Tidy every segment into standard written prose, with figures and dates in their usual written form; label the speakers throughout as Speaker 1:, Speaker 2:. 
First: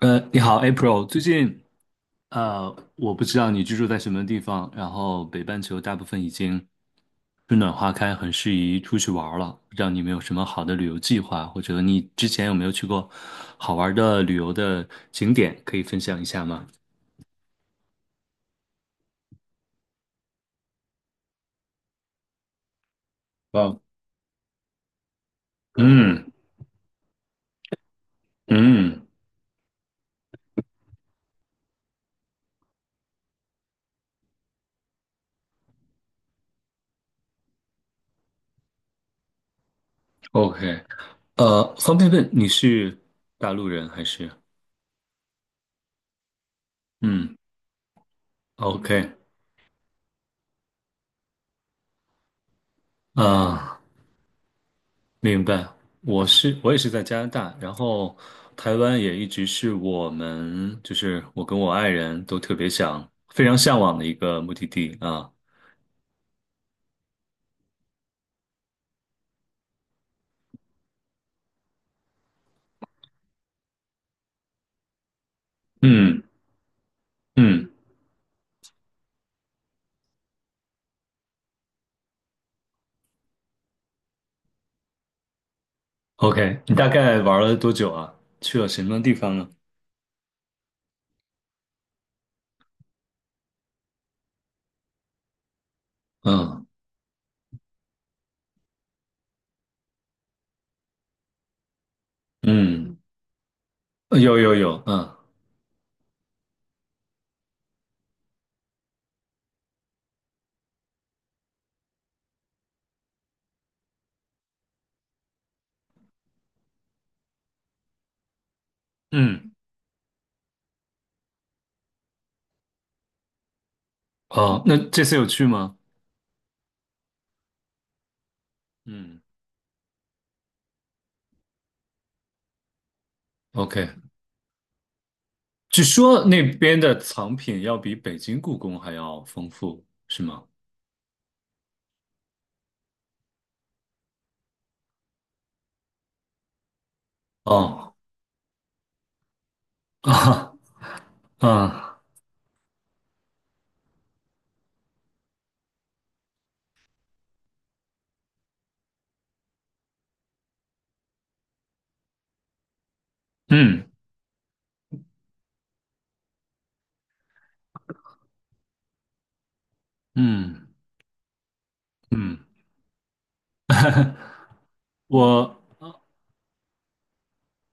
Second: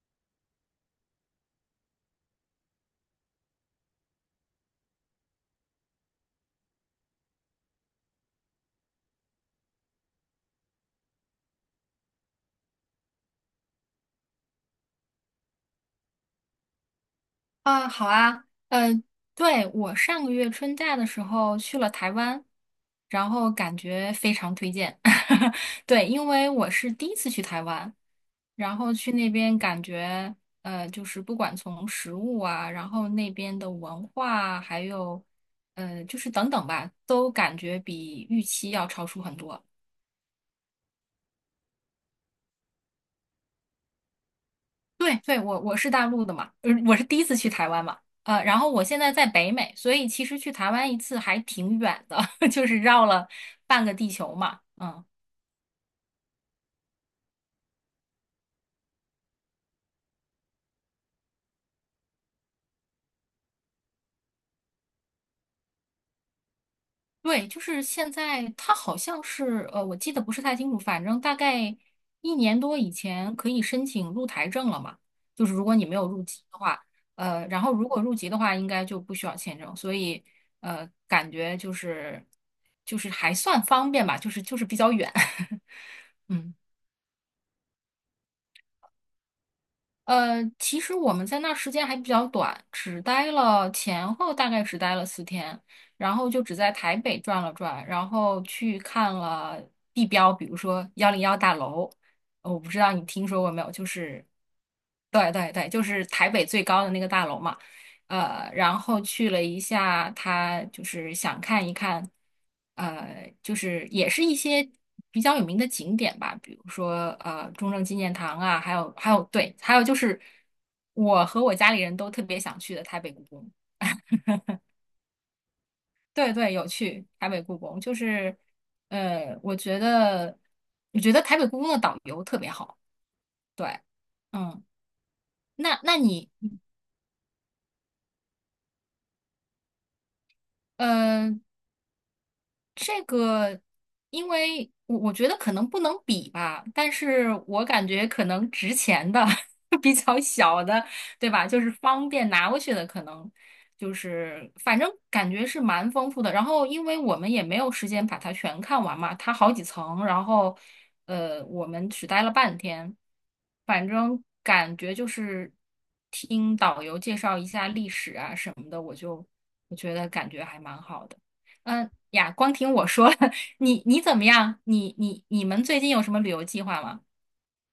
Speaker 1: 你好，April。最近，我不知道你居住在什么地方，然后北半球大部分已经春暖花开，很适宜出去玩儿了。不知道你们有什么好的旅游计划，或者你之前有没有去过好玩儿的旅游的景点，可以分享一下吗？
Speaker 2: 啊，好啊，呃，对，我上个月春假的时候去了台湾，然后感
Speaker 1: 哦，
Speaker 2: 觉非常推荐。对，
Speaker 1: 嗯
Speaker 2: 因为我是第一次去台湾，然后
Speaker 1: 嗯
Speaker 2: 去那边感觉，就是不管从食物啊，然后那边的文化啊还有，就是等等吧，都感觉比预期要超出很多。
Speaker 1: ，OK。方便问你是大陆人还是？
Speaker 2: 对对，我是大陆的嘛，我是第一
Speaker 1: 嗯
Speaker 2: 次去台湾嘛，然后我现
Speaker 1: ，OK。
Speaker 2: 在在北美，所以其实去台湾一次还挺远的，就是绕了
Speaker 1: 啊，
Speaker 2: 半个地球嘛，嗯，
Speaker 1: 明白，我也是在加拿大，然后台湾也一直是我们，就是我跟我爱人都特别想、非常向往的一个目的地啊。
Speaker 2: 对，就是现在它好像是，我记得不是太清楚，反正大概一年多以前可以申请入台证了嘛，就是如果你没有入
Speaker 1: 嗯
Speaker 2: 籍的话，然
Speaker 1: 嗯
Speaker 2: 后如果入籍的话，应该就不需要签证，所以感觉就是还算方便吧，就是比较远，嗯。
Speaker 1: ，OK,你大概玩了多久啊？去了什么地方呢？
Speaker 2: 其实我们在那儿时间还比较短，只待了前后大概只待了4天，然后就只
Speaker 1: 嗯
Speaker 2: 在台北转了转，然后去看了地标，比如说101大楼，我不知道
Speaker 1: 嗯，
Speaker 2: 你听说过没有，就是，
Speaker 1: 有有有，嗯
Speaker 2: 对对对，就是台北最高的那个大楼嘛。然后去了一下，他就是想看一看，就是也是一些比较有名的景点吧，比如说中正纪念堂啊，还有
Speaker 1: 嗯，
Speaker 2: 对，还有就是我和我家里人都特别想去的台北故宫。
Speaker 1: 哦，那这次有去吗？
Speaker 2: 对对，有去台北故宫，就是
Speaker 1: 嗯
Speaker 2: 呃，我觉得我觉得台北故宫的导游特别好。对，
Speaker 1: ，OK,
Speaker 2: 嗯，那
Speaker 1: 据
Speaker 2: 那
Speaker 1: 说
Speaker 2: 你
Speaker 1: 那边的藏品要比北京故宫还要丰富，是吗？
Speaker 2: 嗯。这个，因为我觉得可能不能比吧，但是我感
Speaker 1: 哦
Speaker 2: 觉可能值钱的 比 较
Speaker 1: 啊
Speaker 2: 小的，对吧？就是
Speaker 1: 啊
Speaker 2: 方便拿过去的，可能就是反正感觉是蛮丰富的。然后，因为我们也没有时间把它全看完嘛，它好几层，然后我们只待了半天，
Speaker 1: 嗯。
Speaker 2: 反正感觉就是听导游介绍一下历史啊什么的，我觉得感觉还
Speaker 1: 嗯
Speaker 2: 蛮好的。嗯呀，
Speaker 1: 嗯，
Speaker 2: 光听我说，你怎么样？你 你你
Speaker 1: 我
Speaker 2: 们最近有什么旅游计划吗？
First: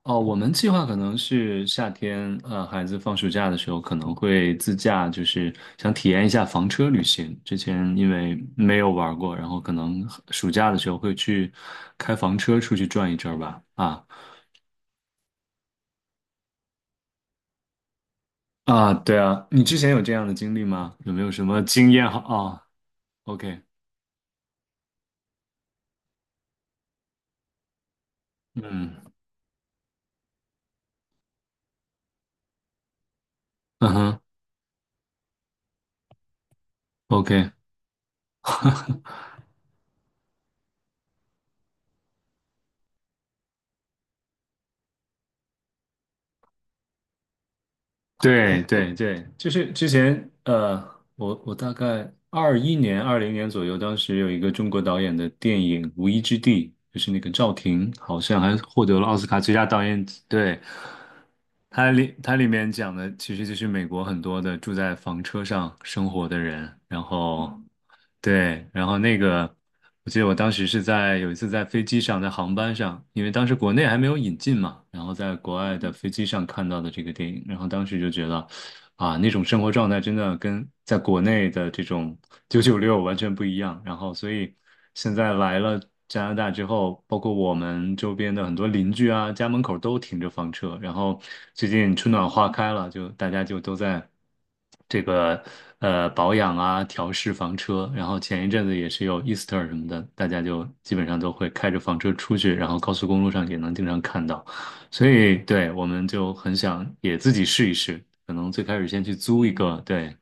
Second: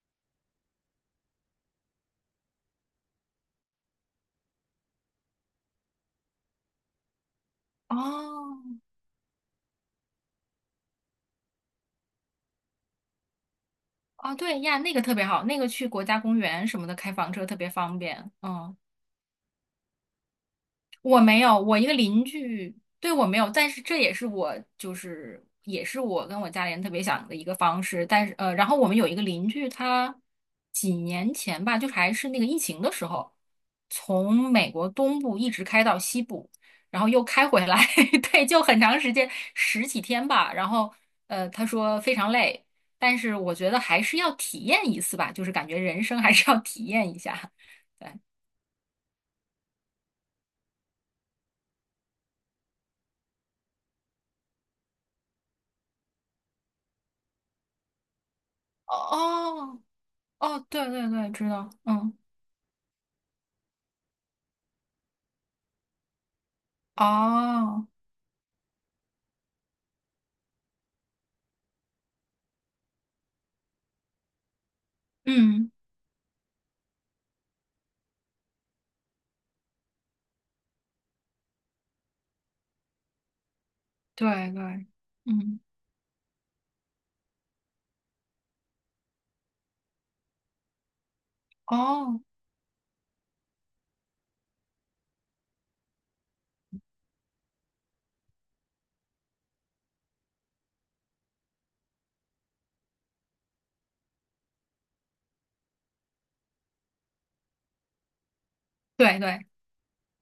Speaker 1: 哦，我们计划可能是夏天，孩子放暑假的时候可能会自驾，就是想体验一下房车旅行。之前因为没
Speaker 2: 哦
Speaker 1: 有玩过，然后可能暑假的时候会去开房车出去转一阵吧。啊
Speaker 2: 哦，对呀，那个特别好，那个去国家公园什么的开房车特别方便。嗯。
Speaker 1: 啊，对啊，你之前有这样的经历吗？有
Speaker 2: 我
Speaker 1: 没有
Speaker 2: 没
Speaker 1: 什
Speaker 2: 有，
Speaker 1: 么
Speaker 2: 我一
Speaker 1: 经
Speaker 2: 个
Speaker 1: 验好？
Speaker 2: 邻
Speaker 1: 啊
Speaker 2: 居对我没有，
Speaker 1: ？OK,
Speaker 2: 但是这也是我就是也是我跟我家里人特别想的一个方式。但是然后我们
Speaker 1: 嗯
Speaker 2: 有一个邻居，他几年前吧，就还是那个疫情的时候，
Speaker 1: 嗯哼。
Speaker 2: 从美国东部一直开到西部，然后又开
Speaker 1: OK,
Speaker 2: 回来，对，就很长时间，10几天吧。然后他说非常累，但是我觉得还是要体验一次吧，就是感觉人生还是要体验一下。对。
Speaker 1: 对对对，就是之前我大概21年、20年左右，当时有一个中国导演的电影《无依之地》，就是那个赵婷，好像还获得了奥斯卡最佳导
Speaker 2: 哦，
Speaker 1: 演。对，
Speaker 2: 哦，对对对，知道，嗯，
Speaker 1: 它里面讲的其实就是美国很多的住在房车上生活的人，然后
Speaker 2: 哦，
Speaker 1: 对，然后那个我记得我当时是在有一次在飞机上，在航班上，因为当时国内还没有引进嘛，然后在国
Speaker 2: 嗯，
Speaker 1: 外的飞机上看到的这个电影，然后当时就觉得。啊，那种生活状态真的跟在国内的这种996完全不一样。然后，所
Speaker 2: 对
Speaker 1: 以
Speaker 2: 对，
Speaker 1: 现在来
Speaker 2: 嗯，
Speaker 1: 了加拿大之后，包括我们周边的很多邻居啊，家门口都停着房车。然后最近春
Speaker 2: 哦，
Speaker 1: 暖花开了，就大家就都在这个保养啊，调试房车。然后前一阵子也是有 Easter 什么的，大家就基本上都会开着房车出去，然后高速公路上也能经常看到。所以对，我们就很想也自己试一试，可能最开始先去
Speaker 2: 对
Speaker 1: 租
Speaker 2: 对
Speaker 1: 一个，对，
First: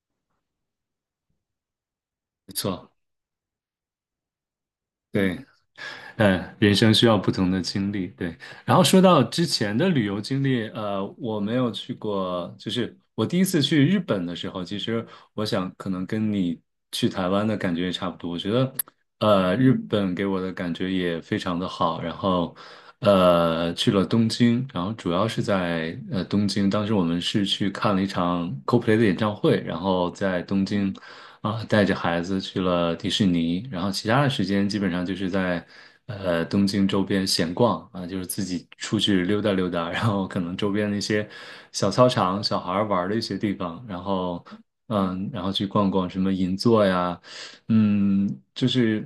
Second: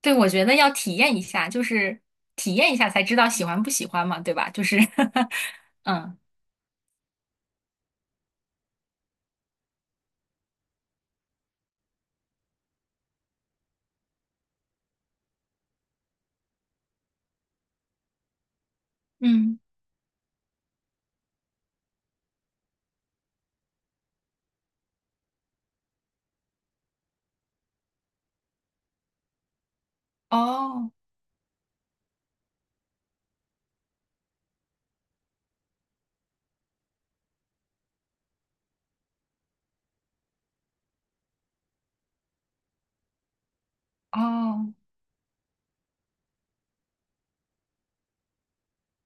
Speaker 2: 对，我觉得要体验一下，就是
Speaker 1: 没
Speaker 2: 体验一下
Speaker 1: 错，
Speaker 2: 才知道喜欢不喜欢嘛，对吧？就是
Speaker 1: 对，
Speaker 2: 嗯
Speaker 1: 嗯，人生需要不同的经历，对。然后说到之前的旅游经历，我没有去过，就是我第一次去日本的时候，其实我想可能跟你去台湾的感觉也差不多。我觉得，
Speaker 2: 嗯，
Speaker 1: 日本给我的感觉也非常的好。然后，去了东京，然后主要是在东京，当时我们是去看了一场 Coldplay 的演唱会，然后在东
Speaker 2: 哦
Speaker 1: 京。啊，带着孩子去了迪士尼，然后其他的时间基本上就是在东京周边闲逛啊，就是自己出去溜达溜达，然后可能周边的一些小操场、小孩儿玩儿的一些地方，然后
Speaker 2: 哦
Speaker 1: 嗯，然后去逛逛什么银座呀，嗯，就是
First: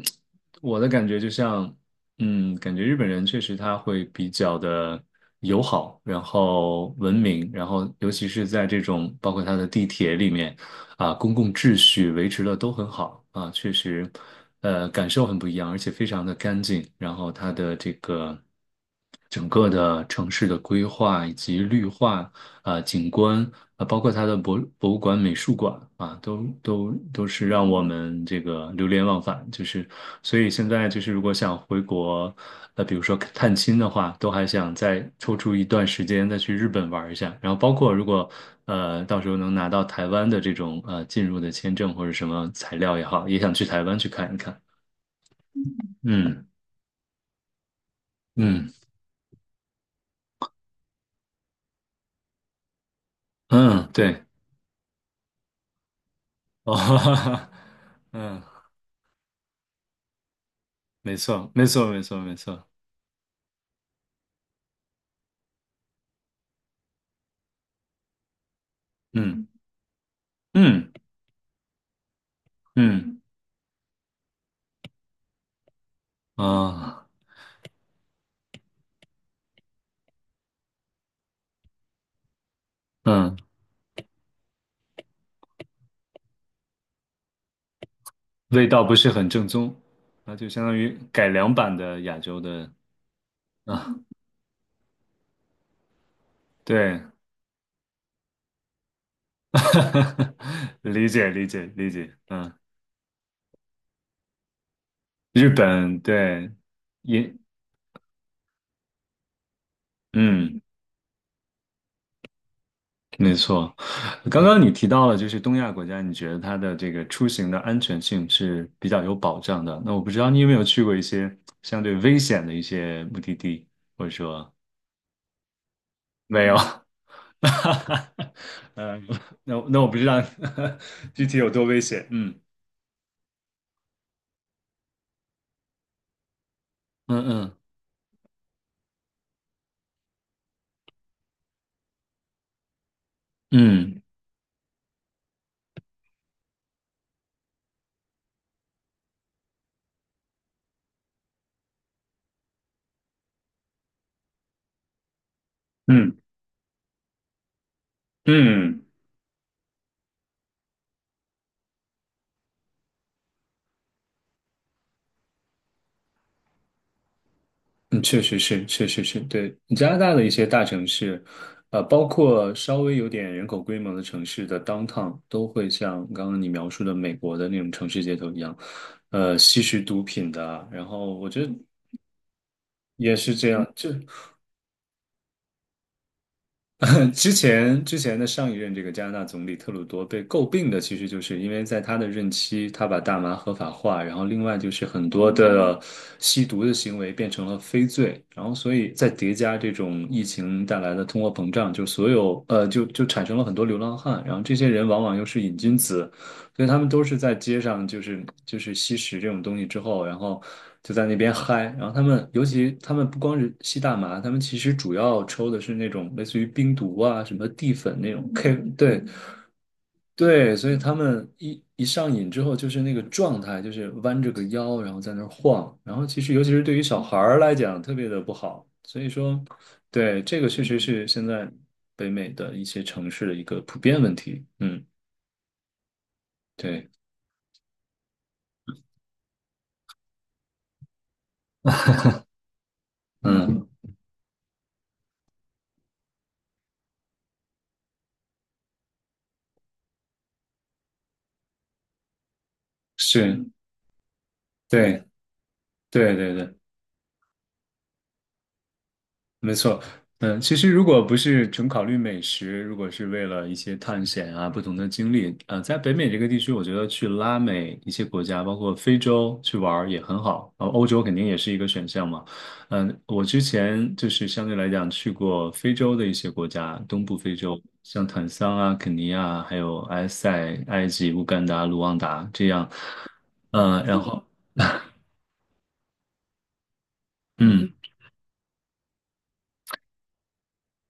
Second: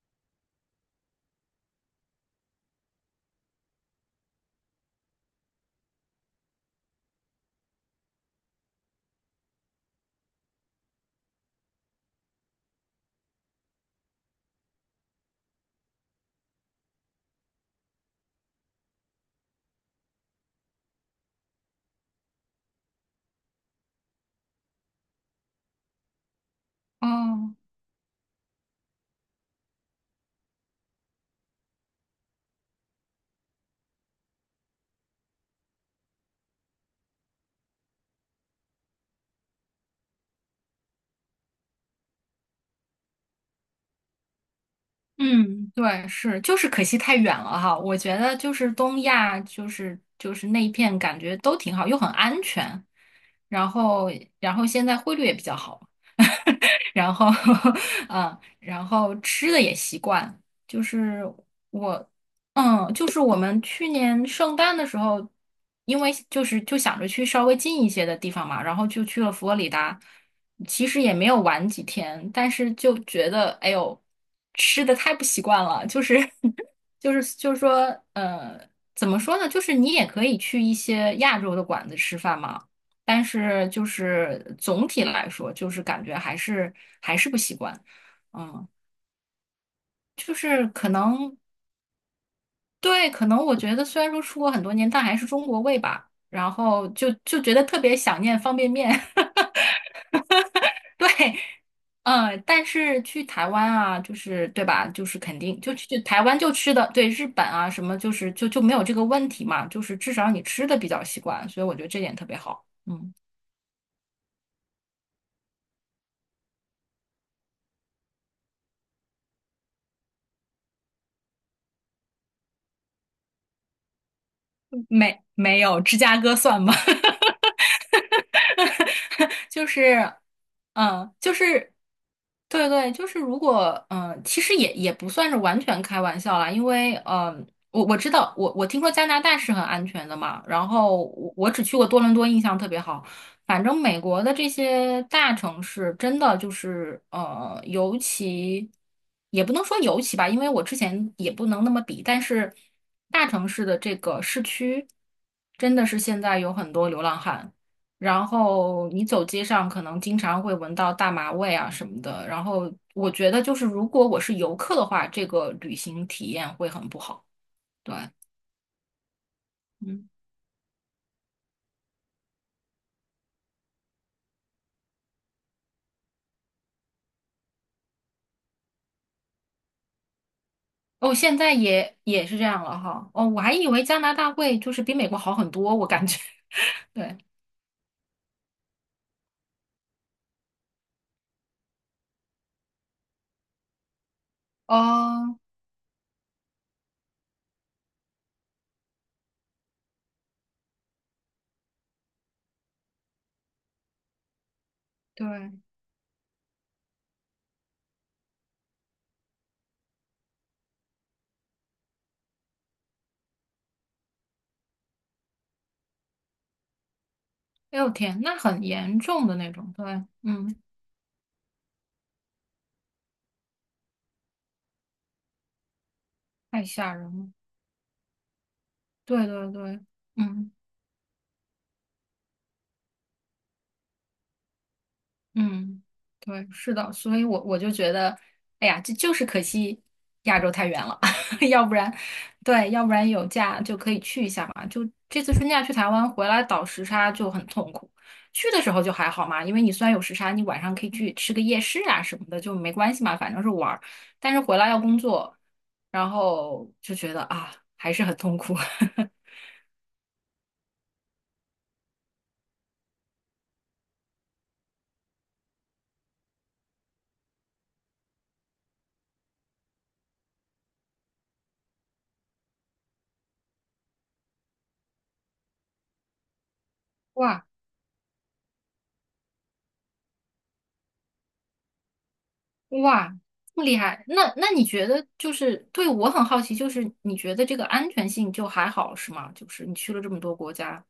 Speaker 1: 我的感觉就像，感觉日本人确实他会比较的友好，然后文明，然后尤其是在这种包括他的地铁里面。啊，公共秩序维持的都很好啊，确实，感受很不一样，而且非常的干净。然后它的这个整个的城市的规划以及绿化啊，景观啊，包括它的博物馆、美术馆啊，都是
Speaker 2: 哦，
Speaker 1: 让我们这个流连忘返。就是，所以现在就是如果想回国，比如说探亲的话，都还想再抽出一段时间再去日本玩一下。然后包括如果到时候能拿到台湾的这种进入的签证或者什么材料也好，也想去台湾去看一看。
Speaker 2: 嗯，对，是，
Speaker 1: 嗯
Speaker 2: 就是可惜太远了哈。我觉得就是
Speaker 1: 嗯
Speaker 2: 东亚，就是那一片感觉都挺好，又很安全，然
Speaker 1: 嗯，
Speaker 2: 后
Speaker 1: 对，
Speaker 2: 然后现在汇率也比较好，
Speaker 1: 哦，哈
Speaker 2: 然
Speaker 1: 哈
Speaker 2: 后
Speaker 1: 哈，
Speaker 2: 嗯，
Speaker 1: 嗯，
Speaker 2: 然后吃的也习惯，就
Speaker 1: 没
Speaker 2: 是。
Speaker 1: 错，没错，没
Speaker 2: 我。
Speaker 1: 错，没错，
Speaker 2: 嗯，就是我们去年圣诞的时候，因为就是就想着去稍微近一些的地方嘛，然后就去了
Speaker 1: 嗯
Speaker 2: 佛罗里达，其
Speaker 1: 嗯
Speaker 2: 实也没有玩几天，但是就
Speaker 1: 嗯
Speaker 2: 觉得哎呦，吃的太不习惯了，就是
Speaker 1: 啊。
Speaker 2: 就是说，呃，怎么说呢？就是你也可以去一些亚洲的馆子吃饭嘛，但
Speaker 1: 嗯，
Speaker 2: 是就是总体来说，就是感觉还是不习惯，
Speaker 1: 味
Speaker 2: 嗯。
Speaker 1: 道不是很正宗，
Speaker 2: 就
Speaker 1: 那就相
Speaker 2: 是
Speaker 1: 当于
Speaker 2: 可
Speaker 1: 改
Speaker 2: 能
Speaker 1: 良版的亚洲的
Speaker 2: 对，可能我觉得
Speaker 1: 啊，
Speaker 2: 虽然说出国很多年，但还是中国味吧。然后
Speaker 1: 对，
Speaker 2: 就觉得特别想念方便面，
Speaker 1: 理解理 解理解，
Speaker 2: 嗯，
Speaker 1: 嗯，
Speaker 2: 但是去台湾啊，就是对吧？就是肯
Speaker 1: 日
Speaker 2: 定就去
Speaker 1: 本
Speaker 2: 台湾
Speaker 1: 对，
Speaker 2: 就吃的，对日
Speaker 1: 也
Speaker 2: 本啊什么，就是没有这个问题嘛，就是至少你
Speaker 1: 嗯，
Speaker 2: 吃的比较习惯，所以我觉得这点特别好。嗯，
Speaker 1: 没错。刚刚你提到了，就是东亚国家，你觉得它的这个出行的安全性是比较有保障的。那我不知道你有没有去过一些相对危险的一些目的地，或者说
Speaker 2: 没有芝加哥
Speaker 1: 没有？
Speaker 2: 算吗？
Speaker 1: 嗯，那
Speaker 2: 就
Speaker 1: 那我不知
Speaker 2: 是，
Speaker 1: 道
Speaker 2: 嗯，
Speaker 1: 具
Speaker 2: 就
Speaker 1: 体有多
Speaker 2: 是，
Speaker 1: 危险。嗯。
Speaker 2: 对对，就是如果，嗯，其实也不算是完全开玩笑啦，因为，嗯，呃
Speaker 1: 嗯
Speaker 2: 我知道，我听说加拿大是很安全的嘛，然后我只去过多伦多，印象特别好。反正美
Speaker 1: 嗯
Speaker 2: 国的这些大城市，真的就是，也不能说尤其吧，因为我之前也不能那么比，但是大城市的这个市区，真的是
Speaker 1: 嗯
Speaker 2: 现在有很多流浪汉。然
Speaker 1: 嗯
Speaker 2: 后你走街上可能经常会闻到大麻味啊什么的。然后我觉得就是如果我是游客的话，这个旅行体验会很不好。对，
Speaker 1: 嗯，确实是，确实是，对，加拿
Speaker 2: 嗯，
Speaker 1: 大的一些大城市，包括稍微有点人口规模的城市的 downtown,都会像刚刚你描述的美国的那种城市街头一样，吸食毒品的啊然后
Speaker 2: 哦，
Speaker 1: 我
Speaker 2: 现
Speaker 1: 觉得
Speaker 2: 在也也是这样了哈。
Speaker 1: 也
Speaker 2: 哦，
Speaker 1: 是
Speaker 2: 我
Speaker 1: 这
Speaker 2: 还
Speaker 1: 样，
Speaker 2: 以为
Speaker 1: 就。
Speaker 2: 加拿大会就是比美国好很多，我感觉。对，
Speaker 1: 之前的上一任这个加拿大总理特鲁多被诟病的，其实就是因为在他的任期，他把大麻合法化，然后另外就是很多
Speaker 2: 哦，
Speaker 1: 的吸毒的行为变成了非罪，然后所以再叠加这种疫情带来的通货膨胀，就所有就产生了很多流浪汉，然后这些人往往又是
Speaker 2: 对，
Speaker 1: 瘾君子，所以他们都是在街上，就是吸食这种东西之后，然后就在那边嗨。然后他们，尤其他们不光是吸大麻，他们其实主要抽的是那种类似于冰毒啊、什么地
Speaker 2: 哎呦
Speaker 1: 粉那
Speaker 2: 天，
Speaker 1: 种
Speaker 2: 那
Speaker 1: K。
Speaker 2: 很严
Speaker 1: 对
Speaker 2: 重的那种。对，
Speaker 1: 对，
Speaker 2: 嗯，
Speaker 1: 所以他们一上瘾之后，就是那个状态，就是弯着个腰，然后在那儿晃。然后其实，尤其是
Speaker 2: 太
Speaker 1: 对于
Speaker 2: 吓
Speaker 1: 小
Speaker 2: 人
Speaker 1: 孩
Speaker 2: 了。
Speaker 1: 儿来讲，特别的不好。所以
Speaker 2: 对
Speaker 1: 说，
Speaker 2: 对对，
Speaker 1: 对，这个
Speaker 2: 嗯。
Speaker 1: 确实是现在北美的一些城市的一个普遍问题。嗯，
Speaker 2: 嗯，对，是
Speaker 1: 对，
Speaker 2: 的，所以我就觉得，哎呀，这就是可惜亚洲太远了，要不然，对，要不然有假
Speaker 1: 嗯，
Speaker 2: 就可以去一下嘛。就这次春假去台湾回来倒时差就很痛苦，去的时候就还好嘛，因为你虽然有时差，你晚上可以去吃个夜市啊什么的，就没关系嘛，反正
Speaker 1: 是。
Speaker 2: 是玩儿。但是回来要工
Speaker 1: 对
Speaker 2: 作，然
Speaker 1: 对对对，
Speaker 2: 后就觉得啊，还是很痛苦。
Speaker 1: 没错。嗯，其实如果不是纯考虑美食，如果是为了一些探险啊、不同的经历，在北美这个地区，我觉得去拉美一些国家，包括非洲去玩儿也很好。欧洲肯定也是一个选项嘛。嗯，我之前就是相对来讲去过非洲的一些国家，东部非
Speaker 2: 哇，
Speaker 1: 洲，像坦桑啊、肯尼亚，还有埃塞、埃及、乌干达、卢旺达这样。
Speaker 2: 哇，这么厉
Speaker 1: 呃，然
Speaker 2: 害！
Speaker 1: 后
Speaker 2: 那你觉得就是对我很好奇，就是你觉得这个
Speaker 1: 嗯。
Speaker 2: 安全性就还好是吗？就是你去了这么多国家，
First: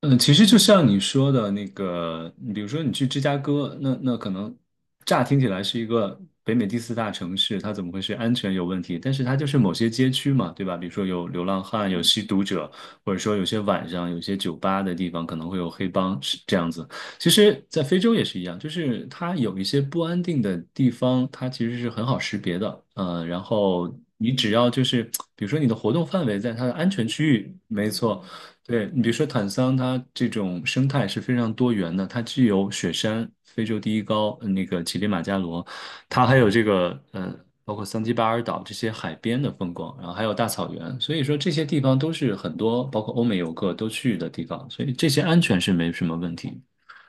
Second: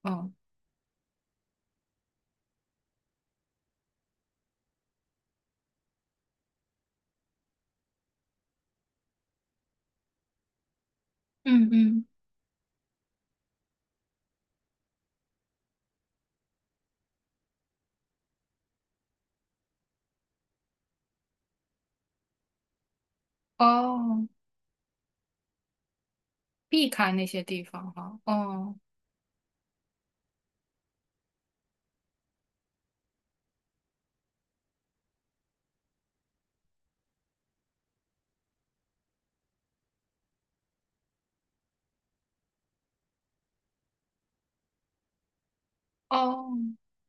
Speaker 1: 嗯，其
Speaker 2: 嗯
Speaker 1: 实就像你说的那个，你比如说你去芝加哥，那可能乍听起来是一个北美第四大城市，它怎么会是安全有问题？但是它就是某些街区嘛，对吧？比如说有流浪
Speaker 2: 嗯
Speaker 1: 汉、有
Speaker 2: 嗯，
Speaker 1: 吸毒者，或者说有些晚上有些酒吧的地方可能会有黑帮，是这样子。其实，在非洲也是一样，就是它有一些不安定的地方，它其实是很好识别的。然后
Speaker 2: 哦，
Speaker 1: 你只要就是，比如说你的活动范围在它的安
Speaker 2: 避
Speaker 1: 全
Speaker 2: 开那
Speaker 1: 区
Speaker 2: 些
Speaker 1: 域，
Speaker 2: 地
Speaker 1: 没
Speaker 2: 方哈，
Speaker 1: 错。
Speaker 2: 哦
Speaker 1: 对，你比如说坦桑，它这种生态是非常多元的，它既有雪山、非洲第一高，那个乞力马扎罗，它还有这个包括桑基巴尔岛这些海边的风光，然后还有大草原，所以说这些地方都是很多包括欧美游客都去的地方，所以这些安全是没什么问
Speaker 2: 哦，
Speaker 1: 题。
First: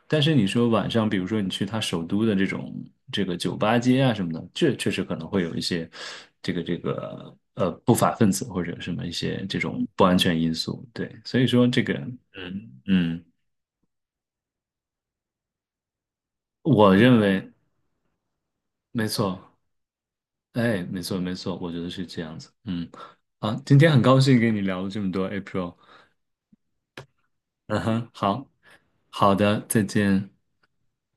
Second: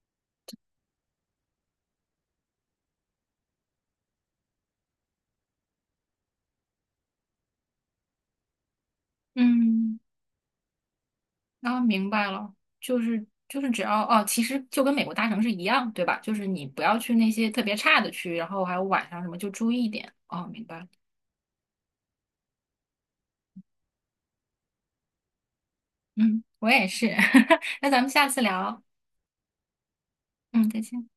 Speaker 1: 但是你说晚上，比如说你去他首都的这种这个酒吧街啊什么的，这确实可能会有一些这个不法分子或者什么一些这种
Speaker 2: 嗯，
Speaker 1: 不安全因素。对，所以说
Speaker 2: 啊，
Speaker 1: 这个
Speaker 2: 明白了，
Speaker 1: 嗯
Speaker 2: 就
Speaker 1: 嗯，
Speaker 2: 是就是只要哦，其实就跟美国大城市一样，对吧？就是你不
Speaker 1: 我
Speaker 2: 要去
Speaker 1: 认
Speaker 2: 那些
Speaker 1: 为
Speaker 2: 特别差的区，然后还有
Speaker 1: 没
Speaker 2: 晚上什么
Speaker 1: 错，
Speaker 2: 就注意一点。哦，明白
Speaker 1: 哎，
Speaker 2: 了
Speaker 1: 没错没错，我觉得是这样子。嗯，啊，今天很高兴跟你聊了这么多，April。
Speaker 2: 嗯，我也是，
Speaker 1: 嗯
Speaker 2: 那咱
Speaker 1: 哼，
Speaker 2: 们下次
Speaker 1: 好
Speaker 2: 聊，
Speaker 1: 好的，再见。
Speaker 2: 嗯，再见。